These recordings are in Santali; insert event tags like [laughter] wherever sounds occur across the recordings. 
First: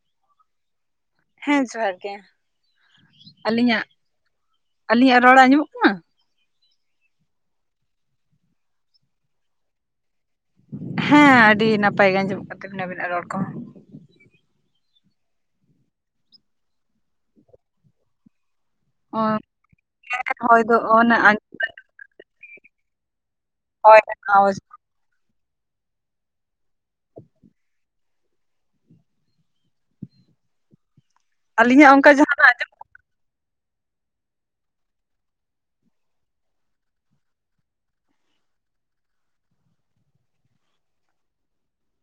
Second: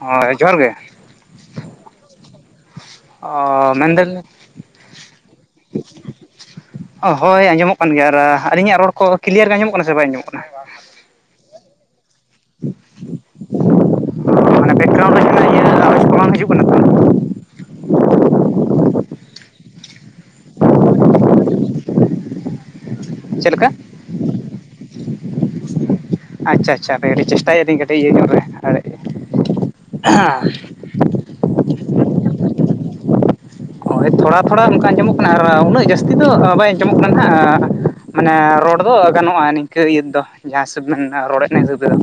ᱦᱳᱭ ᱡᱚᱦᱟᱨ ᱜᱮ ᱦᱮᱸ ᱡᱚᱦᱟᱨ ᱜᱮ᱾ ᱚ ᱟᱹᱞᱤᱧᱟᱜ ᱢᱮᱱᱫᱟᱞᱤᱧ ᱟᱹᱞᱤᱧᱟᱜ ᱨᱚᱲ ᱟᱸᱡᱚᱢᱚᱜ ᱠᱟᱱᱟ? ᱚ ᱦᱳᱭ ᱟᱸᱡᱚᱢᱚᱜ ᱠᱟᱱ ᱜᱮᱭᱟ ᱟᱨ ᱟᱹᱞᱤᱧᱟᱜ ᱨᱚᱲ ᱠᱚ ᱠᱞᱤᱭᱟᱨ ᱜᱮ ᱟᱸᱡᱚᱜ ᱠᱟᱱᱟ ᱥᱮ ᱵᱟᱭ ᱟᱸᱡᱚᱢᱚᱜ ᱠᱟᱱᱟ᱾ ᱦᱮᱸ ᱟᱹᱰᱤ ᱱᱟᱯᱟᱭ ᱜᱮ ᱟᱸᱡᱚᱢᱚᱜ ᱠᱟᱱ ᱛᱟᱵᱤᱱᱟ ᱟᱵᱤᱱᱟᱜ ᱨᱚᱲ ᱠᱚᱦᱚᱸ᱾ ᱢᱟᱱᱮ ᱵᱮᱠᱜᱨᱟᱣᱩᱱᱰ ᱨᱮᱱᱟᱜ ᱡᱟᱦᱟᱱᱟᱜ ᱤᱭᱟᱹ ᱟᱣᱟᱡᱽ ᱠᱚ ᱵᱟᱝ ᱦᱤᱡᱩᱜ ᱠᱟᱱᱟ ᱛᱚ᱾ ᱚ ᱦᱚᱭ ᱫᱚ ᱟᱸᱚᱢ [unintelligible] ᱪᱮᱜ ᱞᱮᱠᱟ ᱦᱚᱭ ᱞᱮᱠᱟ ᱟᱣᱟᱡᱽ ᱠᱚ᱾ ᱟᱪᱪᱷᱟ-ᱟᱪᱪᱷᱟ ᱦᱟᱯᱮ ᱟᱹᱰᱤ ᱪᱮᱥᱴᱟᱭᱮᱫ ᱞᱤᱧ ᱠᱟᱹᱴᱤᱡᱽ ᱤᱭᱟᱹ ᱧᱚᱜ ᱨᱮ᱾ [unintelligible] ᱟᱹᱞᱤᱧᱟᱜ ᱚᱝᱠᱟ ᱡᱟᱸ ᱦᱳᱭ ᱛᱷᱚᱲᱟ-ᱛᱷᱚᱲᱟ ᱚᱱᱠᱟ ᱟᱸᱡᱚᱢᱚᱜ ᱠᱟᱱᱟ ᱟᱨ ᱩᱱᱟᱹᱜ ᱡᱟᱹᱥᱛᱤ ᱫᱚ ᱵᱟᱭ ᱟᱸᱡᱚᱢᱚᱜ ᱠᱟᱱᱟ ᱦᱟᱸᱜ᱾ ᱢᱟᱱᱮ ᱨᱚᱲ ᱫᱚ ᱜᱟᱱᱚᱜᱼᱟ ᱱᱤᱝᱠᱟᱹ ᱤᱭᱟᱹ ᱫᱚ ᱡᱟᱦᱟᱸ ᱦᱤᱥᱟᱹᱵᱽ ᱵᱤᱱ ᱨᱚᱲᱮᱫᱽ ᱦᱤᱥᱟᱹᱵ ᱛᱮᱫᱚ᱾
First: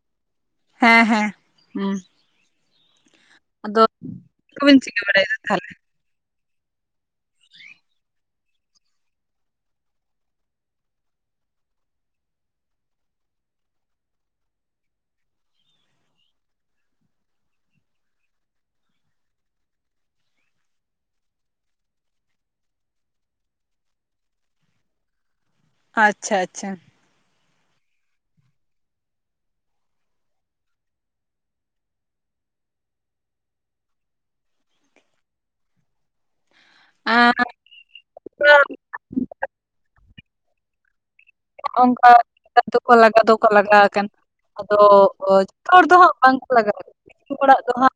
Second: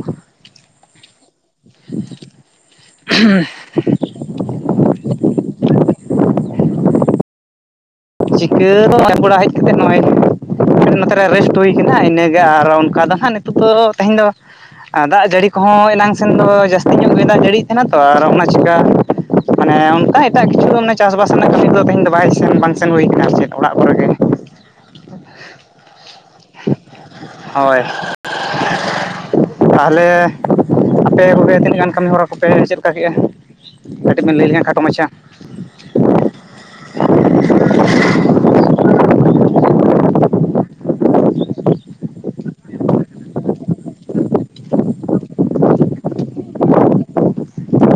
ᱦᱮᱸ-ᱦᱮᱸ, ᱦᱩᱸ [unintelligible] ᱟᱫᱚ ᱪᱮᱫ ᱠᱚ ᱵᱤᱱ ᱪᱤᱠᱟᱹ ᱵᱟᱲᱟᱭᱮᱫᱟ ᱛᱟᱦᱚᱞᱮ᱾ ᱪᱤᱠᱟᱹᱫᱚ ᱟᱨᱩᱵ ᱵᱟᱲᱟ ᱦᱮᱡ ᱠᱟᱛᱮᱫ ᱱᱚᱼᱚᱭ ᱱᱚᱛᱮ ᱨᱮ ᱨᱮᱥᱴ ᱦᱩᱭ ᱠᱟᱱᱟ ᱤᱱᱟᱹᱜᱮ ᱟᱨ ᱚᱱᱠᱟ ᱫᱚ ᱦᱟᱸᱜ ᱱᱤᱛᱚᱜ ᱫᱚ ᱛᱮᱦᱮᱧ ᱫᱚ, ᱟᱨ ᱫᱟᱜ ᱡᱟᱹᱲᱤ ᱠᱚᱦᱚᱸ ᱮᱱᱟᱝ ᱥᱮᱱ ᱫᱚ ᱡᱟᱹᱥᱛᱤ ᱧᱚᱜ ᱜᱮ ᱫᱟᱜ ᱡᱟᱹᱲᱤᱭᱮᱜ ᱛᱟᱦᱮᱱᱟ ᱛᱚ ᱟᱨ ᱚᱱᱟ ᱪᱮᱠᱟ, ᱢᱟᱱᱮ ᱚᱱᱠᱟ ᱮᱴᱟᱜ ᱠᱤᱪᱷᱩ ᱢᱟᱱᱮ ᱪᱟᱥᱵᱟᱥ ᱨᱮᱱᱟᱜ ᱠᱟᱹᱢᱤ ᱫᱚ ᱛᱮᱦᱮᱧ ᱫᱚ ᱵᱟᱭ ᱥᱮᱱ ᱵᱟᱝ ᱥᱮᱱ ᱦᱩᱭ ᱠᱟᱱᱟ ᱥᱮ ᱪᱮᱫᱽ ᱚᱲᱟᱜ ᱠᱚᱨᱮ ᱜᱮ᱾ ᱟᱪᱪᱷᱟ-ᱟᱪᱪᱷᱟ᱾ ᱦᱳᱭ᱾ ᱛᱟᱦᱞᱮ ᱟᱯᱮ ᱠᱚᱜᱮ ᱛᱤᱱᱟᱹᱜ ᱜᱟᱱ ᱠᱟᱹᱢᱤ ᱦᱚᱨᱟ ᱠᱚᱯᱮ ᱪᱮᱫ ᱞᱮᱠᱟ ᱠᱮᱜᱼᱟ᱾ ᱠᱟᱹᱴᱤᱡ ᱵᱮᱱ ᱞᱟᱹᱭ ᱞᱤᱧᱟ ᱠᱷᱟᱴᱚ ᱢᱟᱪᱷᱟ᱾ [unintelligible] [unintelligible] ᱚᱸᱠᱟ ᱞᱟᱜᱟ ᱫᱚᱠᱚ ᱞᱟᱜᱟᱣ ᱫᱚᱠᱚ ᱞᱟᱜᱟᱣ ᱟᱠᱟᱱᱟ᱾ ᱟᱫᱚ ᱡᱚᱛᱚ ᱦᱚᱲ ᱫᱚ ᱦᱟᱸᱜ ᱵᱟᱝᱠᱚ ᱞᱟᱜᱟᱣᱟ ᱠᱤᱪᱷᱩ ᱦᱚᱲᱟᱜ ᱫᱚ ᱦᱟᱸᱜ᱾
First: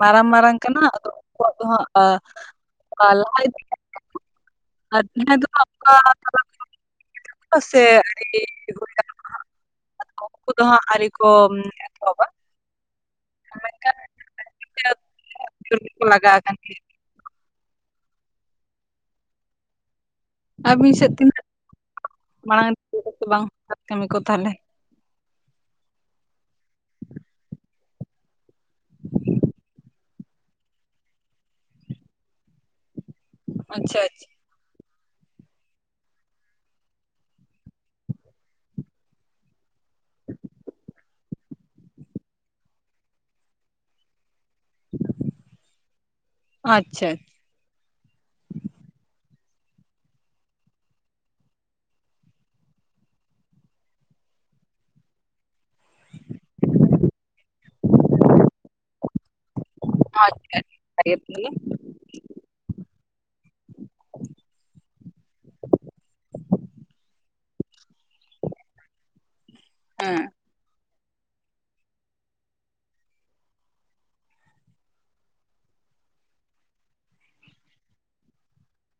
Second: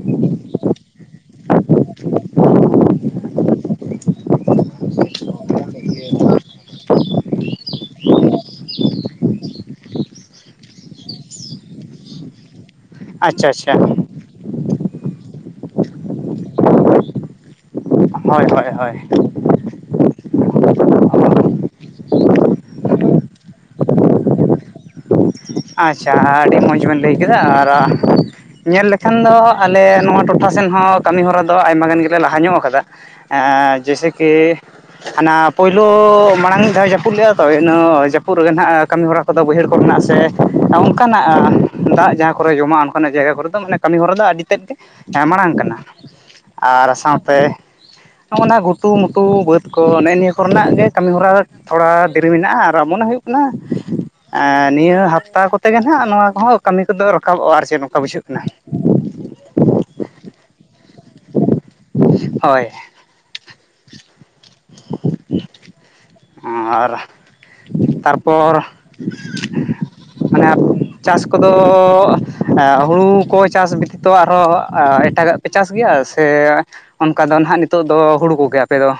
ᱢᱟᱨᱟᱝ ᱢᱟᱨᱟᱝ ᱠᱟᱱᱟ ᱩᱱᱠᱩᱣᱟᱜ ᱫᱚ ᱦᱟᱸᱜ ᱟ [inaudible] ᱫᱚ [unintelligible] ᱥᱮ ᱟᱹ ᱠᱟᱱᱟ ᱩᱱᱠᱩ ᱫᱚ ᱦᱟᱸᱜ ᱟᱹᱨᱤ ᱠᱚ ᱮᱛᱚᱦᱚᱵᱟ [inaudible] ᱟᱪᱪᱷᱟ-ᱟᱪᱪᱷᱟ᱾ ᱪ ᱠᱚ ᱞᱟᱜᱟᱣ ᱟᱠ ᱜᱮ [inaudible] ᱦᱳᱭ-ᱦᱳᱭ-ᱦᱳᱭ᱾ ᱟᱹᱵᱤᱱ ᱥᱮᱫ ᱛᱤᱱᱟᱹᱜ ᱢᱟᱲᱟᱝ ᱥᱮ ᱵᱟᱝ ᱠᱟᱹᱢᱤ ᱠᱚ ᱛᱟᱦᱚᱞᱮ [inaudible] ᱟᱪᱪᱷᱟ ᱟᱹᱰᱤ ᱢᱚᱡᱽ ᱵᱤᱱ ᱞᱟᱹᱭ ᱠᱮᱫᱟ ᱟᱨ ᱧᱮᱞ ᱞᱮᱠᱷᱟᱱ ᱫᱚ ᱟᱞᱮ ᱱᱚᱣᱟ ᱴᱚᱴᱷᱟ ᱥᱮᱱ ᱦᱚᱸ ᱠᱟᱹᱢᱤ ᱦᱚᱨᱟ ᱫᱚ ᱟᱭᱢᱟ ᱜᱟᱱ ᱜᱮᱞᱮ ᱞᱟᱦᱟ ᱧᱚᱜ ᱟᱠᱟᱫᱟ᱾ ᱟᱻ ᱟᱪᱪᱷᱟ ᱡᱮᱭᱥᱮ ᱠᱤ, [inaudible] ᱦᱟᱱᱟ ᱯᱩᱭᱞᱩ ᱢᱟᱲᱟᱝ ᱢᱤᱫ ᱫᱷᱟᱣ ᱡᱟᱹᱯᱩᱫ ᱞᱮᱜᱼᱟ ᱛᱚ, ᱤᱱᱟᱹ ᱡᱟᱹᱯᱩᱫ ᱨᱮᱜᱮ ᱱᱦᱟᱜ ᱠᱟᱹᱢᱤ ᱦᱚᱨᱟ ᱠᱚᱫᱚ ᱵᱟᱹᱭᱦᱟᱹᱲ ᱠᱚᱨᱮᱱᱟᱜ ᱥᱮ, ᱚᱱᱠᱟᱱᱟᱜ ᱫᱟᱜ ᱡᱟᱦᱟᱸ ᱠᱚᱨᱮ ᱡᱚᱢᱟᱜ ᱚᱱᱠᱟᱱᱟᱜ ᱡᱟᱭᱜᱟ ᱠᱚᱨᱮ ᱫᱚ ᱢᱟᱱᱮ ᱠᱟᱹᱢᱤ ᱦᱚᱨᱟ ᱫᱚ ᱟᱹᱰᱤ ᱛᱮᱫᱽ ᱜᱮ, ᱦᱮᱸ ᱢᱟᱲᱟᱝ ᱟᱠᱟᱱᱟ ᱟᱨ ᱟᱪᱪᱷᱟ ᱟᱪᱪᱷᱟ ᱥᱟᱶᱛᱮ, ᱱᱚᱜᱼᱱᱟ ᱜᱷᱩᱴᱩ ᱢᱩᱴᱩ ᱵᱟᱹᱫᱽ ᱠᱚ ᱱᱮᱜᱼᱮ ᱱᱤᱭᱟᱹ ᱠᱚᱨᱮᱱᱟᱜ ᱜᱮ ᱠᱟᱹᱢᱤ ᱦᱚᱨᱟ, ᱛᱷᱚᱲᱟ ᱫᱤᱨᱤ ᱢᱮᱱᱟᱜᱼᱟ ᱟᱨ ᱢᱚᱱᱮ ᱦᱩᱭᱩᱜ ᱠᱟᱱᱟ, ᱮᱜ ᱱᱤᱭᱟᱹ ᱦᱟᱯ ᱦᱟᱛᱟᱣ ᱠᱚᱛᱮ ᱜᱮ ᱱᱟᱦᱱᱟᱜ ᱱᱚᱣᱟ ᱠᱚᱦᱚᱸ ᱠᱟᱹᱢᱤ ᱠᱚᱫᱚ ᱨᱟᱠᱟᱵᱚᱜᱼᱟ ᱟᱨ ᱪᱮᱫ ᱱᱚᱝᱠᱟ ᱵᱩᱡᱷᱟᱹᱜ ᱠᱟᱱᱟ᱾ [unintelligible] ᱟᱪᱪᱷᱟ᱾ ᱟᱹ [unintelligible] ᱦᱳᱭ᱾ [unintelligible] ᱳᱢ ᱟᱨ ᱛᱟᱨᱯᱚᱨ ᱦᱮᱸ ᱾ [unintelligible] ᱦᱮᱸ ᱪᱟᱥ ᱠᱚᱫᱚ ᱦᱩᱲᱩᱠᱚ ᱪᱟᱥ ᱛᱚ ᱟᱨᱦᱚᱸ ᱮᱴᱟᱜᱟᱜ ᱪᱟᱥ ᱜᱮᱭᱟ ᱥᱮ ᱚᱱᱠᱟ ᱫᱚ ᱱᱷᱟᱦᱟᱜ ᱱᱤᱛᱚᱜ ᱫᱚ ᱦᱩᱲᱩ ᱠᱚᱜᱮ ᱟᱯᱮᱫᱚ?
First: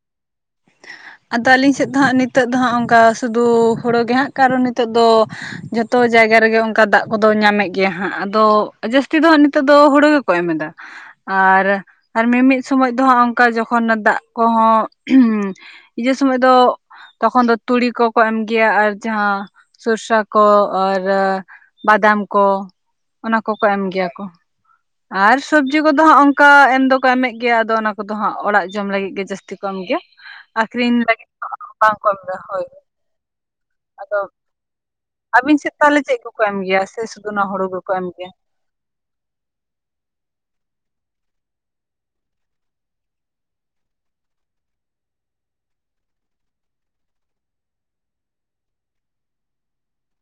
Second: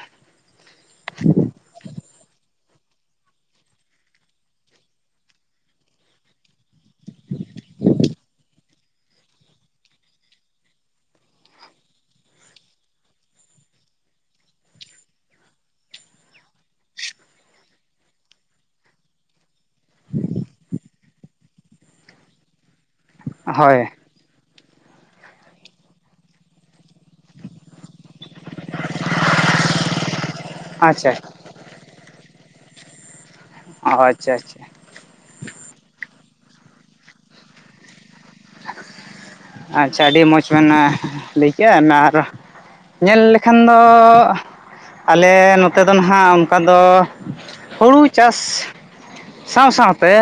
ᱟᱫᱚ ᱟᱹᱞᱤᱧ ᱥᱮᱫ ᱫᱚ ᱦᱟᱸᱜ ᱱᱤᱛᱚᱜ ᱫᱚ ᱦᱟᱸᱜ ᱚᱱᱠᱟ ᱥᱩᱫᱷᱩ ᱦᱩᱲᱳᱮ ᱜᱮ ᱦᱟᱸᱜ ᱠᱟᱨᱚᱱ ᱱᱤᱛᱚᱜ ᱫᱚ ᱡᱚᱛᱚ ᱡᱟᱭᱜᱟ ᱨᱮᱜᱮ ᱚᱱᱠᱟ ᱫᱟᱜ ᱠᱚᱫᱚ ᱧᱟᱢᱮᱫ ᱜᱮᱭᱟ ᱦᱟᱸᱜ ᱟᱫᱚ ᱡᱟᱹᱥᱛᱤ ᱫᱚ ᱦᱟᱸᱜ ᱱᱤᱛᱚᱜ ᱫᱚ ᱦᱩᱲᱳ ᱜᱮᱠᱚ ᱮᱢ ᱮᱫᱟ᱾ ᱟᱨ ᱢᱤᱢᱤᱫ ᱥᱚᱢᱚᱭ ᱫᱚ ᱦᱟᱜ ᱚᱱᱠᱟ ᱡᱚᱠᱷᱚᱱ ᱫᱟᱜ ᱠᱚᱦᱚᱸ ᱦᱤᱡᱩᱜ ᱥᱚᱢᱚᱭ ᱫᱚ ᱛᱚᱠᱷᱚᱱ ᱫᱚ ᱛᱩᱲᱤ ᱠᱚᱠᱚ ᱮᱢ ᱜᱮᱭᱟ ᱟᱨ ᱡᱟᱦᱟᱸ ᱥᱚᱨᱥᱟ ᱠᱚ ᱟᱨ ᱵᱟᱫᱟᱢ ᱠᱚ ᱚᱱᱟ ᱠᱚᱠᱚ ᱦᱳᱭ ᱮᱢᱜᱮᱭᱟ ᱠᱚ᱾ ᱟᱨ ᱥᱚᱵᱽᱡᱤ ᱠᱚᱫᱚ ᱦᱟᱸᱜ ᱚᱱᱠᱟ ᱮᱢ ᱫᱚᱠᱚ ᱮᱢᱮᱫ ᱜᱮᱭᱟ ᱟᱫᱚ ᱚᱱᱟ ᱠᱩᱫᱚ ᱦᱟᱸᱜ ᱚᱲᱟᱜ ᱡᱚᱢ ᱞᱟᱹᱜᱤᱫ ᱜᱮ ᱡᱟᱹᱥᱛᱤ ᱠᱚ ᱮᱢ ᱜᱮᱭᱟ ᱟᱠᱷᱨᱤᱧ ᱟᱪᱪᱷᱟ ᱞᱟᱹᱜᱤᱫ ᱫᱚ ᱵᱟᱝ ᱠᱚ ᱮᱢ ᱜᱮᱭᱟ ᱦᱳᱭ᱾ ᱚ ᱟᱪᱪᱷᱟ ᱟᱪᱪᱷᱟ᱾ ᱟᱵᱤᱱ ᱥᱮᱫ ᱛᱟᱦᱚᱞᱮ ᱪᱮᱫ ᱠᱚᱠᱚ ᱮᱢ ᱜᱮᱭᱟ ᱥᱮ ᱥᱩᱫᱩ ᱦᱳᱲᱳ ᱜᱮ ᱠᱚᱠᱚ ᱮᱢ ᱜᱮᱭᱟ? ᱟᱪᱪᱷᱟ ᱟᱹᱰᱤ ᱢᱚᱡᱽ ᱵᱮᱱ ᱞᱟᱹᱭ ᱠᱮᱜᱼᱟ ᱱᱟᱨ᱾ ᱧᱮᱞ ᱞᱮᱠᱷᱟᱱ ᱫᱚ ᱟᱞᱮ ᱱᱚᱛᱮ ᱫᱚ ᱱᱟᱦᱟᱜ ᱚᱱᱠᱟ ᱫᱚ ᱦᱩᱲᱩ ᱪᱟᱥ᱾ ᱥᱟᱶ ᱥᱟᱶᱛᱮ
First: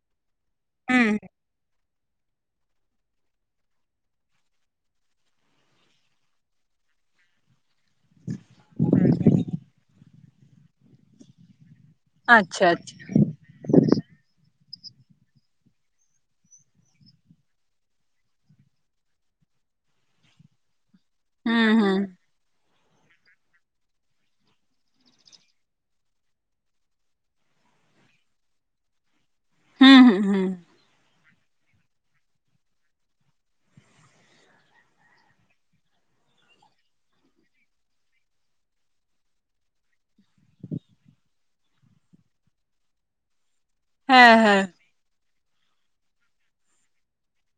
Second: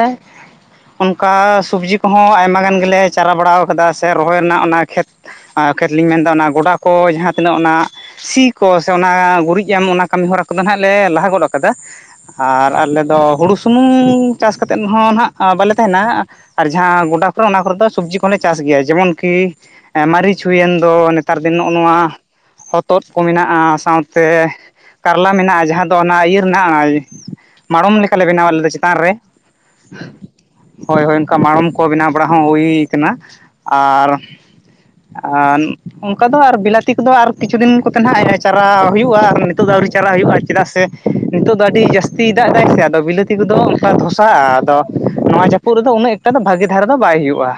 ᱦᱩᱸ ᱚᱱᱠᱟ ᱥᱚᱵᱽᱡᱤ ᱠᱚᱦᱚᱸ ᱟᱭᱢᱟ ᱜᱟᱱ ᱜᱮᱞᱮ ᱪᱟᱨᱟ ᱵᱟᱲ ᱠᱟᱫᱟ ᱥᱮ ᱨᱚᱦᱚᱭ ᱨᱮᱱᱟᱜ ᱚᱱᱟ ᱠᱷᱮᱛ ᱠᱷᱮᱛᱞᱤᱧ ᱢᱮᱱᱫᱟ ᱚᱱᱟ ᱜᱚᱰᱟ ᱠᱚ ᱡᱟᱦᱟᱸ ᱛᱤᱱᱟᱹᱜ ᱚᱱᱟ ᱥᱤ ᱠᱚ ᱥᱮ ᱚᱱᱟ ᱜᱩᱨᱤᱡ ᱮᱢ ᱚᱱᱟ ᱠᱟᱹᱢᱤ ᱦᱚᱨᱟ ᱠᱚᱫᱚ ᱱᱟᱦᱟᱸᱜ ᱞᱮ ᱞᱟᱦᱟ ᱜᱚᱫ ᱠᱟᱫᱟ᱾ ᱟᱪᱪᱷᱟ ᱟᱨ ᱟᱞᱮ ᱟᱪᱪᱷᱟ ᱫᱚ ᱦᱩᱲᱩᱥ ᱥᱩᱢᱩᱝ ᱪᱟᱥ ᱠᱟᱛᱮᱫ ᱦᱚᱸ ᱱᱟᱦᱟᱜ ᱵᱟᱞᱮ ᱛᱟᱦᱮᱱᱟ ᱟᱨ ᱡᱟᱦᱟᱸ ᱜᱚᱰᱟ ᱠᱚᱨᱮ ᱚᱱᱟ ᱠᱚᱨᱮᱫ ᱫᱚ ᱥᱚᱵᱽᱡᱤ ᱠᱚᱞᱮ ᱪᱟᱥ ᱜᱮᱭᱟ ᱡᱮᱢᱚᱱᱠᱤ ᱢᱟᱹᱨᱤᱪ ᱦᱩᱭᱮᱱ ᱫᱚ ᱱᱮᱛᱟᱨ ᱫᱤᱱ ᱱᱚᱜᱼᱚ ᱦᱩᱸ ᱦᱩᱸ ᱱᱚᱣᱟ ᱦᱚᱛᱚᱫ ᱠᱚ ᱢᱮᱱᱟᱜᱼᱟ ᱥᱟᱶᱛᱮ ᱠᱟᱨᱞᱟ ᱢᱮᱱᱟᱜᱼᱟ ᱡᱟᱦᱟᱸ ᱫᱚ ᱚᱱᱟ ᱤᱭᱟᱹ ᱨᱮᱱᱟᱜ ᱢᱟᱲᱚᱢ ᱞᱮᱠᱟᱞᱮ ᱵᱮᱱᱟᱣᱟ ᱞᱮᱟᱫ ᱞᱮ ᱪᱮᱛᱟᱱ ᱨᱮ᱾ ᱦᱩᱸ ᱦᱩᱸ ᱦᱩᱸ ᱦᱳᱭ ᱦᱳᱭ ᱚᱱᱠᱟ ᱢᱟᱲᱚᱢ ᱠᱚ ᱵᱮᱱᱟᱣ ᱵᱟᱲᱟ ᱦᱚᱸ ᱦᱩᱭ ᱠᱟᱱᱟ ᱟᱨ ᱟᱨ ᱚᱱᱠᱟ ᱫᱚ ᱟᱨ ᱵᱤᱞᱟᱹᱛᱤ ᱠᱚᱫᱚ ᱟᱨ ᱠᱤᱪᱷᱩ ᱫᱤᱱ ᱠᱚᱛᱮ ᱱᱟᱦᱜ ᱪᱟᱨᱟ ᱦᱩᱭᱩᱜᱼᱟ ᱟᱨ ᱱᱤᱛᱚᱜ ᱫᱚ ᱟᱹᱣᱨᱤ ᱪᱟᱞᱟᱜ ᱦᱩᱭᱩᱜᱼᱟ ᱪᱮᱫᱟᱜ ᱥᱮ ᱱᱤᱛᱚᱜ ᱫᱚ ᱟᱹᱰᱤ ᱡᱟᱹᱥᱛᱤᱭ ᱫᱟᱜ ᱫᱟᱭ ᱥᱮ ᱟᱫᱚ ᱵᱤᱞᱟᱹᱛᱤ ᱠᱚᱫᱚ ᱚᱱᱠᱟ ᱦᱮᱸ ᱫᱷᱚᱥᱟᱜᱼᱟ ᱦᱮᱸ ᱟᱫᱚ ᱱᱚᱣᱟ ᱡᱟᱹᱯᱩᱫ ᱨᱮᱫᱚ ᱩᱱᱟᱹᱜ ᱮᱠᱴᱟ ᱫᱚ ᱵᱷᱟᱹᱜᱮ ᱫᱷᱟᱨᱟ ᱫᱚ ᱵᱟᱭ ᱦᱩᱭᱩᱜᱼᱟ᱾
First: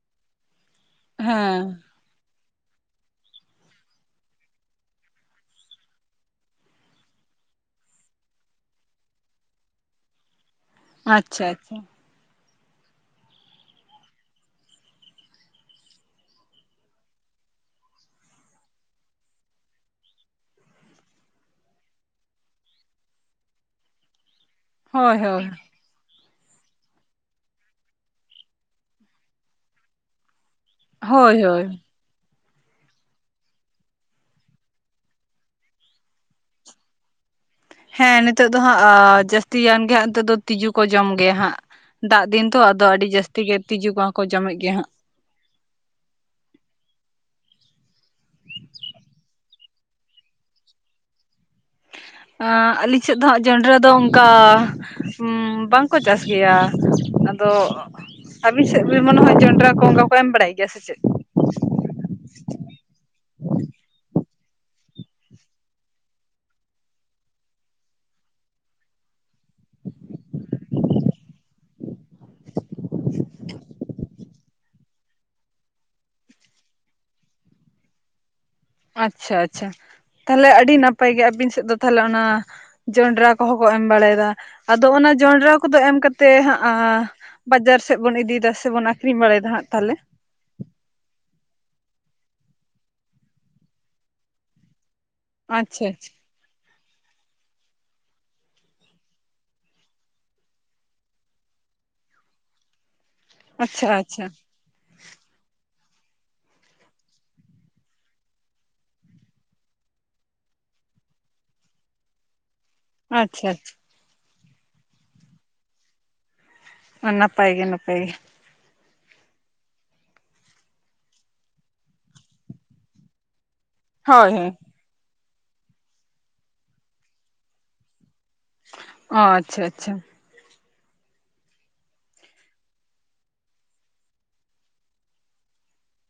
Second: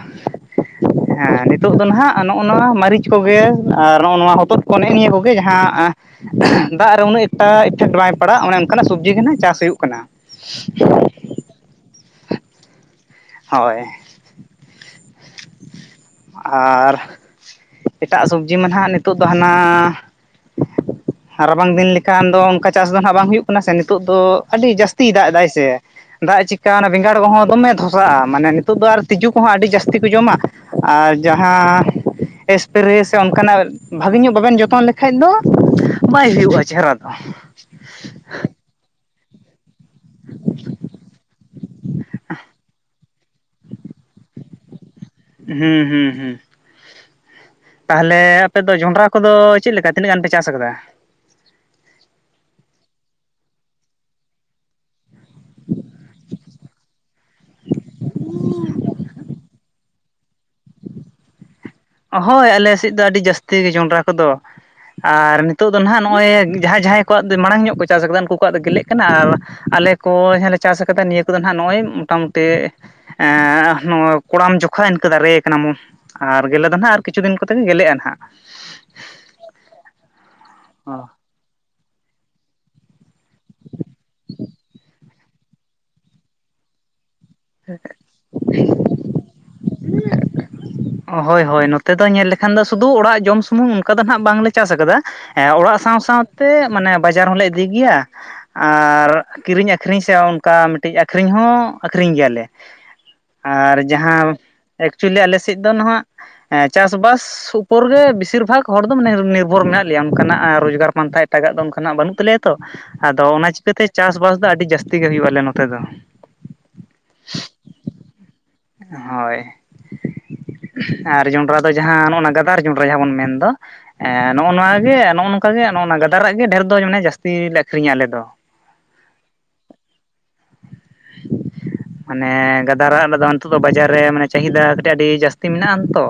ᱦᱮᱸ ᱱᱤᱛᱚᱜ ᱫᱚ ᱱᱟᱦᱟᱜ ᱟᱨ ᱱᱚᱜᱼᱚ ᱱᱚᱣᱟ ᱢᱟᱹᱨᱤᱪ ᱠᱚᱜᱮ ᱟᱨ ᱱᱚᱜᱼᱚ ᱱᱚᱣᱟ ᱦᱚᱛᱚᱫ ᱠᱚ ᱱᱮᱜᱼᱮ ᱱᱤᱭᱟᱹ ᱠᱚᱜᱮ ᱡᱟᱦᱟᱸ ᱫᱟᱜ ᱨᱮ ᱩᱱᱟᱹᱜ ᱮᱠᱴᱟ ᱤᱯᱷᱮᱠᱴ ᱵᱟᱭ ᱯᱟᱲᱟᱜ ᱚᱱᱮ ᱚᱱᱠᱟᱱᱟᱜ ᱥᱚᱵᱽᱡᱤ ᱜᱮ ᱱᱟᱦᱟᱜᱪᱟᱥ ᱦᱩᱭᱩᱜ ᱠᱟᱱᱟ᱾ ᱟᱪᱪᱷᱟ ᱟᱪᱪᱷᱟ᱾ ᱦᱚᱭ ᱟᱨ ᱮᱴᱟᱜ ᱥᱚᱵᱽᱡᱤ ᱢᱟ ᱱᱟᱦᱟᱜ ᱱᱤᱛᱚᱜ ᱫᱚ ᱦᱟᱱᱟ ᱨᱟᱵᱟᱝ ᱫᱤᱱ ᱞᱮᱠᱷᱟᱱ ᱫᱚ ᱚᱱᱠᱟ ᱪᱟᱥ ᱫᱚ ᱦᱟᱸᱜ ᱵᱟᱝ ᱦᱩᱭᱩᱜ ᱠᱟᱱᱟ ᱥᱮ ᱱᱤᱛᱳᱜ ᱫᱚ ᱟᱹᱰᱤ ᱡᱟᱹᱥᱛᱤ ᱦᱳᱭ ᱫᱟᱜ ᱦᱳᱭ ᱫᱟᱭ ᱥᱮ ᱫᱟᱜ ᱪᱤᱠᱟ ᱵᱮᱸᱜᱟᱲ ᱠᱚᱦᱚᱸ ᱫᱚᱢᱮ ᱫᱷᱚ ᱥᱟᱜᱼᱟ ᱢᱟᱱᱮ ᱱᱤᱛᱚᱜ ᱫᱚ ᱟᱨ ᱛᱤᱡᱩ ᱠᱚᱦᱚᱸ ᱟᱹᱰᱤ ᱡᱟᱹᱥᱛᱤ ᱠᱚ ᱡᱚᱢᱟ ᱟᱨ ᱦᱳᱭ ᱦᱳᱭ ᱡᱟᱦᱟᱸᱻ ᱮᱥᱯᱮᱨᱮᱥ ᱚᱱᱠᱟᱱᱟᱜ ᱵᱷᱟᱜᱤ‌ ᱧᱚᱜ ᱵᱟᱵᱮᱱ ᱡᱚᱛᱚᱱ ᱞᱮᱠᱟᱡ ᱫᱚ ᱵᱟᱭ ᱦᱩᱭᱩᱜᱼᱟ ᱪᱮᱦᱨᱟ ᱫᱚ᱾ ᱦᱮᱸ ᱱᱤᱛᱳᱜ ᱫᱚ ᱦᱟᱸᱜ ᱟᱻ ᱡᱟᱹᱥᱛᱤᱭᱟᱱ ᱜᱮ ᱦᱟᱸᱜ ᱱᱤᱛᱚᱜ ᱫᱚ ᱛᱤᱡᱩ ᱠᱚ ᱡᱚᱢ ᱜᱮᱭᱟ ᱦᱟᱸᱜ᱾ ᱫᱟᱜ ᱫᱤᱱ ᱛᱚ ᱟᱫᱚ ᱟᱹᱰᱤ ᱡᱟᱹᱥᱛᱤ ᱜᱮ ᱛᱤᱡᱩ ᱵᱟᱝᱠᱚ ᱡᱚᱢᱮᱫ ᱜᱮᱭᱟ ᱦᱟᱸᱜ᱾ ᱦᱩᱸ ᱦᱩᱸ ᱦᱩᱸ ᱛᱟᱦᱚᱞᱮ ᱟᱯᱮᱫᱚ ᱡᱚᱱᱰᱨᱟ ᱠᱚᱫᱚ ᱪᱮᱫ ᱞᱮᱠᱟ ᱛᱤᱱᱟᱹᱜ ᱜᱟᱱ ᱯᱮ ᱪᱟᱥ ᱟᱠᱟᱫᱟ? ᱟᱻ ᱟᱹᱞᱤᱧ ᱥᱮᱫ ᱫᱚ ᱦᱟᱸᱜ ᱡᱚᱱᱰᱨᱟ ᱫᱚ ᱚᱱᱠᱟ, ᱩᱸᱻ ᱵᱟᱝᱠᱚ ᱪᱟᱥ ᱜᱮᱭᱟ ᱟᱫᱚ ᱟᱹᱵᱤᱱ ᱥᱮᱫ ᱵᱮᱱ ᱢᱚᱱᱮ ᱦᱚᱭ ᱡᱚᱱᱰᱨᱟ ᱠᱚ ᱚᱱᱠᱟ ᱮᱢ ᱵᱟᱲᱟᱭ ᱜᱮᱭᱟ ᱥᱮ ᱪᱮᱫ? ᱦᱚᱭ ᱟᱞᱮ ᱥᱮᱫ ᱫᱚ ᱟᱹᱰᱤ ᱡᱟᱹᱥᱛᱤ ᱜᱮ ᱡᱚᱱᱰᱨᱟ ᱠᱚᱫᱚ ᱟᱨ ᱱᱤᱛᱚᱜ ᱫᱚ ᱱᱟᱦᱟᱜ ᱱᱚᱜᱼᱚᱭ ᱡᱟᱦᱟᱸᱭ ᱡᱟᱦᱟᱸᱭ ᱠᱚᱣᱟᱜ ᱫᱚ ᱢᱟᱲᱟᱝ ᱧᱚᱜ ᱠᱚ ᱪᱟᱥ ᱠᱟᱫᱟ ᱩᱱᱠᱩ ᱠᱚᱣᱟᱜ ᱫᱚ ᱜᱮᱞᱮᱜ ᱠᱟᱱᱟ ᱟᱨ, ᱟᱞᱮ ᱠᱚ ᱡᱟᱦᱟᱸ ᱞᱮ ᱪᱟᱥ ᱠᱟᱫᱟ ᱱᱤᱭᱟᱹ ᱠᱚᱫᱚ ᱱᱟᱦᱟᱜ ᱱᱚᱜᱼᱚᱭ ᱢᱚᱴᱟᱢᱩᱴᱤ ᱮᱻ ᱱᱚᱣᱟ ᱠᱚᱲᱟᱢ ᱡᱠᱷᱟᱡ ᱤᱱᱠᱟᱹ ᱫᱟᱨᱮ ᱠᱟᱱᱟ ᱢᱚᱱ ᱵᱷᱟᱸᱜᱮᱞᱮᱠᱟ ᱫᱚ ᱦᱟᱱᱟᱜ ᱟᱨ ᱠᱤᱪᱷᱩ ᱫᱤᱱ ᱠᱚᱛᱮ ᱜᱮ ᱜᱮᱞᱮᱜᱼᱟ ᱱᱟᱦᱱᱟᱜ ᱟᱪᱪᱷᱟ ᱟᱪᱪᱷᱟ ᱛᱟᱦᱚᱞᱮ ᱟᱹᱰᱤ ᱱᱟᱯᱟᱭ ᱚ ᱜᱮ ᱟᱵᱤᱱ ᱥᱮᱫ ᱫᱚ ᱛᱟᱦᱚᱞᱮ ᱚᱱᱟ ᱡᱚᱱᱰᱨᱟ ᱠᱚᱦᱚᱸ ᱠᱚ ᱮᱢ ᱵᱟᱲᱟᱭᱫᱟ ᱟᱫᱚ ᱚᱱᱟ ᱡᱚᱸᱰᱨᱟ ᱠᱚᱫᱚ ᱮᱢ ᱠᱟᱛᱮᱜ ᱦᱟᱸᱜ ᱟ ᱵᱟᱡᱟᱨ ᱥᱮᱫ ᱵᱚᱱ ᱤᱫᱤᱭᱫᱟ ᱥᱮ ᱵᱚᱱ ᱟᱠᱷᱨᱤᱧ ᱵᱟᱲᱟᱭ ᱫᱟ ᱦᱟᱜ ᱛᱟᱦᱚᱞᱮ ᱦᱳᱭ ᱦᱳᱭ ᱱᱚᱛᱮ ᱫᱚ ᱧᱮᱞ ᱞᱮᱠᱷᱟᱱ ᱫᱚ ᱥᱩᱫᱩ ᱚᱲᱟᱜ ᱡᱚᱢ ᱥᱩᱢᱩᱝ ᱚᱱᱠᱟ ᱫᱚ ᱱᱟᱟᱜ ᱵᱟᱝᱞᱮ ᱪᱟᱥ ᱟᱠᱟᱫᱟ ᱮᱸ ᱚᱲᱟᱜ ᱟᱪᱪᱷᱟ ᱥᱟᱶ ᱥᱟᱶᱛᱮ ᱢᱟᱱᱮ ᱵᱟᱡᱟᱨ ᱦᱚᱞᱮ ᱤᱫᱤ ᱜᱮᱭᱟ᱾ ᱟᱨ ᱠᱤᱨᱤᱧ ᱟᱹᱠᱷᱨᱤᱧ ᱥᱮ ᱚᱝᱠᱟ ᱢᱤᱫᱴᱤᱡ ᱟᱹᱠᱷᱨᱤᱧ ᱦᱚᱸ ᱟᱹᱠᱷᱨᱤᱧ ᱜᱮᱭᱟᱞᱮ᱾ ᱟᱨ ᱟᱪᱪᱷᱟ ᱟᱪᱪᱷᱟ ᱡᱟᱦᱟᱸ ᱮᱠᱪᱩᱞᱤ ᱟᱞᱮᱥᱮᱫ ᱫᱚ ᱱᱟᱦᱟᱜ ᱪᱟᱥᱵᱟᱥ ᱥᱩᱯᱩᱨ ᱨᱮ ᱵᱤᱥᱤᱨ ᱵᱷᱟᱜᱽ ᱦᱚᱲ ᱫᱚ ᱢᱟᱱᱮ-ᱚ ᱱᱤᱨᱵᱷᱚᱨ ᱢᱮᱱᱟᱜ ᱞᱮᱭᱟ ᱚᱝᱠᱟᱱᱟᱜ ᱨᱳᱡᱽᱜᱟᱨ ᱯᱟᱱᱛᱷᱟ ᱮᱴᱟᱜᱟᱜ ᱫᱚ ᱚᱝᱠᱟᱱᱟᱜ ᱵᱟᱹᱱᱩᱜ ᱛᱟᱞᱮᱭᱟ ᱛᱚ ᱟᱫᱚ ᱟᱪᱪᱷᱟ ᱚᱱᱟ ᱪᱤᱠᱟᱹᱛᱮ ᱪᱟᱥᱵᱟᱥ ᱫᱚ ᱟᱹᱰᱤ ᱡᱟᱹᱥᱛᱤ ᱜᱮ ᱦᱩᱭᱩᱜ ᱟᱞᱮ ᱱᱚᱛᱮ ᱫᱚ᱾ ᱱᱟᱯᱟᱭ ᱜᱮ ᱱᱟᱯᱟᱭ ᱜᱮ᱾ ᱦᱳᱭ ᱟᱨ ᱡᱚᱸᱰᱨᱟ ᱫᱚ ᱡᱟᱦᱟᱸ ᱱᱚᱜᱼ ᱱᱚᱣᱟ ᱜᱟᱫᱟᱨ ᱡᱚᱸᱰᱨᱟ ᱡᱟᱦᱟᱸ ᱵᱚᱱ ᱢᱮᱱᱫᱟ ᱦᱳᱭ ᱱᱚᱜᱼᱚ ᱦᱳᱭ ᱱᱚᱣᱟ ᱜᱮ ᱱᱚᱜᱼᱚ ᱱᱚᱝᱠᱟ ᱜᱮ ᱱᱚᱜᱼᱚ ᱜᱟᱫᱟᱨᱟᱜ ᱜᱮ ᱰᱷᱮᱨ ᱫᱚ ᱢᱟᱱᱮ ᱡᱟᱹᱥᱛᱤ ᱞᱮ ᱟᱹᱠᱷᱨᱤᱧᱟ ᱟᱞᱮ ᱫᱚ᱾ ᱚ ᱟᱪᱪᱷᱟ ᱟᱪᱪᱷᱟ᱾ [inaudible] ᱢᱟᱱᱮ ᱜᱟᱫᱟᱨᱟᱜ ᱨᱮᱫᱚ ᱱᱤᱛᱚᱜ ᱫᱚ ᱵᱟᱡᱟᱨ ᱨᱮ ᱢᱟᱱᱮ ᱪᱟᱹᱦᱤᱫᱟ ᱠᱟᱹᱴᱤᱡ ᱟᱹᱰᱤ ᱡᱟᱹᱥᱛᱤ ᱢᱮᱱᱟᱜᱼᱟᱱ ᱛᱚ᱾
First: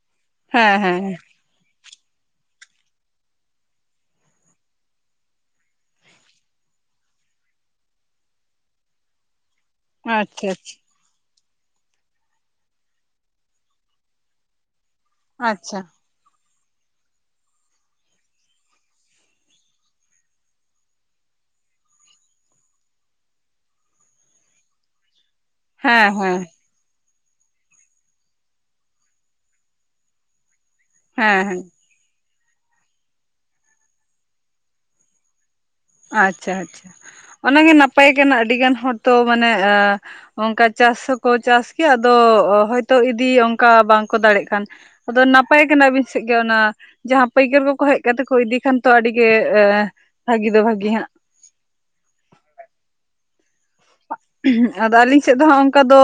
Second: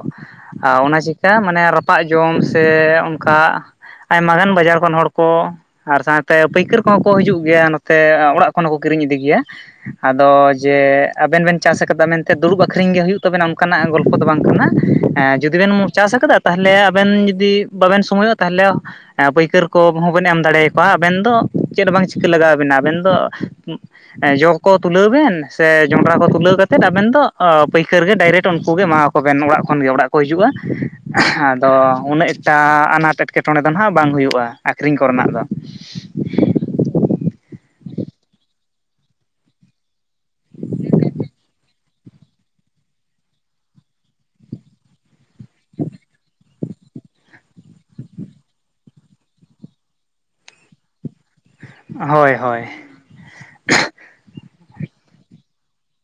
ᱟ ᱦᱮᱸ ᱚᱱᱟ ᱦᱮᱸ ᱪᱤᱛᱟ ᱢᱟᱱᱮ ᱨᱟᱯᱟᱜ ᱡᱚᱢ ᱥᱮ ᱚᱱᱠᱟ ᱟᱭᱢᱟ ᱜᱟᱱ ᱵᱟᱡᱟᱨ ᱠᱷᱚᱱ ᱦᱚᱲ ᱠᱚ ᱟᱨ ᱥᱟᱶᱛᱮ ᱯᱟᱹᱭᱠᱟᱹᱨ ᱠᱚᱦᱚᱸ ᱠᱚ ᱦᱤᱡᱩᱜ ᱜᱮᱭᱟ ᱱᱚᱛᱮ ᱚᱲᱟᱜ ᱠᱷᱚᱱ ᱠᱤᱨᱤᱧ ᱤᱫᱤ ᱜᱮᱭᱟ ᱟᱫᱚ ᱟᱪᱪᱷᱟ ᱟᱪᱪᱷᱟ ᱡᱮ ᱟᱵᱮᱱ ᱵᱮᱱ ᱪᱟᱥ ᱟᱠᱟᱫᱟ ᱢᱮᱱᱛᱮ ᱫᱩᱲᱩᱵᱽ ᱟᱠᱠᱷᱨᱤᱧ ᱜᱮ ᱦᱩᱭᱩᱜ ᱛᱟᱵᱮᱱᱟ ᱚᱱᱠᱟᱱᱟᱜ ᱜᱚᱞᱯᱷᱚ ᱫᱚ ᱵᱟᱝ ᱠᱟᱱᱟ ᱡᱩᱫᱤ ᱵᱮᱱ ᱟᱪᱪᱷᱟ ᱪᱟᱥ ᱟᱠᱟᱫᱟ ᱛᱟᱦᱟᱞᱮ ᱟᱵᱮᱱ ᱡᱩᱫᱤ ᱵᱟᱵᱮᱱ ᱥᱚᱢᱚᱭᱚᱜᱼᱟ ᱛᱟᱦᱚᱞᱮ ᱮᱸ ᱯᱟᱹᱭᱠᱟᱹᱨ ᱠᱚ ᱦᱚᱸᱵᱮᱱ ᱮᱢ ᱫᱟᱲᱮᱭᱟ ᱠᱚᱣᱟ ᱟᱵᱮᱱ ᱫᱚ ᱪᱮᱫ ᱦᱚᱸ ᱵᱟᱝ ᱪᱤᱠᱟᱹ ᱞᱟᱜᱟᱣ ᱟᱵᱮᱱᱟ ᱟᱵᱮᱱ ᱫᱚ ᱡᱚ ᱠᱚ ᱛᱩᱞᱟᱹᱣ ᱵᱮᱱ ᱥᱮ ᱦᱮᱸ ᱡᱚᱸᱰᱨᱟ ᱠᱚ ᱦᱮᱸ ᱛᱩᱞᱟᱹᱣ ᱠᱟᱛ ᱛᱮᱫᱽ ᱟᱵᱮᱱ ᱫᱚ ᱯᱟᱹᱭᱠᱟᱹᱨ ᱜᱮ ᱰᱟᱭᱨᱮᱴ ᱩᱱᱠᱩ ᱜᱮ ᱮᱢᱟᱣ ᱟᱠᱚᱵᱮᱱ ᱚᱲᱟᱜ ᱠᱷᱚᱱᱜᱮ ᱚᱲᱟᱜ ᱠᱚ ᱦᱤᱡᱩᱜᱼᱟ᱾ ᱦᱮᱸ ᱦᱮᱸ ᱟᱫᱚ ᱩᱱᱟᱹᱜ ᱮᱴᱟ ᱟᱱᱟᱴ ᱮᱸᱴᱠᱮᱴᱚᱬᱮ ᱫᱚ ᱱᱟᱦᱟᱸᱜ ᱵᱟᱝ ᱦᱩᱭᱩᱜᱼᱟ ᱟᱠᱠᱷᱤᱨᱤᱧ ᱠᱚᱨᱮᱱᱟᱜ ᱫᱚ᱾ ᱟᱪᱪᱷᱟ ᱟᱪᱪᱷᱟ ᱚᱱᱟᱜᱮ ᱱᱟᱯᱟᱭ ᱠᱟᱱᱟ ᱟᱹᱰᱤ ᱜᱟᱱ ᱦᱚᱲ ᱛᱚ ᱢᱟᱱᱮ ᱮᱸᱻ ᱚᱝᱠᱟ ᱪᱟᱥ ᱦᱚᱸᱠᱚ ᱪᱟᱥ ᱠᱮᱭᱟ ᱟᱫᱚ ᱦᱚᱭᱛᱳ ᱤᱫᱤ ᱚᱝᱠᱟ ᱵᱟᱝᱠᱚ ᱫᱟᱲᱮᱜ ᱠᱟᱱ᱾ ᱟᱫᱚ ᱱᱟᱯᱟᱭ ᱠᱟᱱᱟᱵᱤᱱ ᱥᱮᱜ ᱜᱮ ᱚᱱᱟ ᱡᱟᱦᱟᱸ ᱯᱟᱹᱭᱠᱟᱹᱨ ᱠᱚᱠᱚ ᱦᱮᱡ ᱠᱟᱛᱮ ᱠᱚ ᱤᱫᱤ ᱠᱷᱟᱱ ᱛᱚ ᱟᱹᱰᱤ ᱜᱮ ᱵᱷᱟᱹᱜᱤ ᱫᱚ ᱵᱷᱟᱹᱜᱤ ᱦᱟᱸᱜ᱾ ᱦᱳᱭ ᱦᱳᱭ ᱟᱫᱚ ᱟᱹᱞᱤᱧ ᱥᱮᱫ ᱫᱚ ᱦᱟᱸᱜ ᱚᱝᱠᱟ ᱫᱚ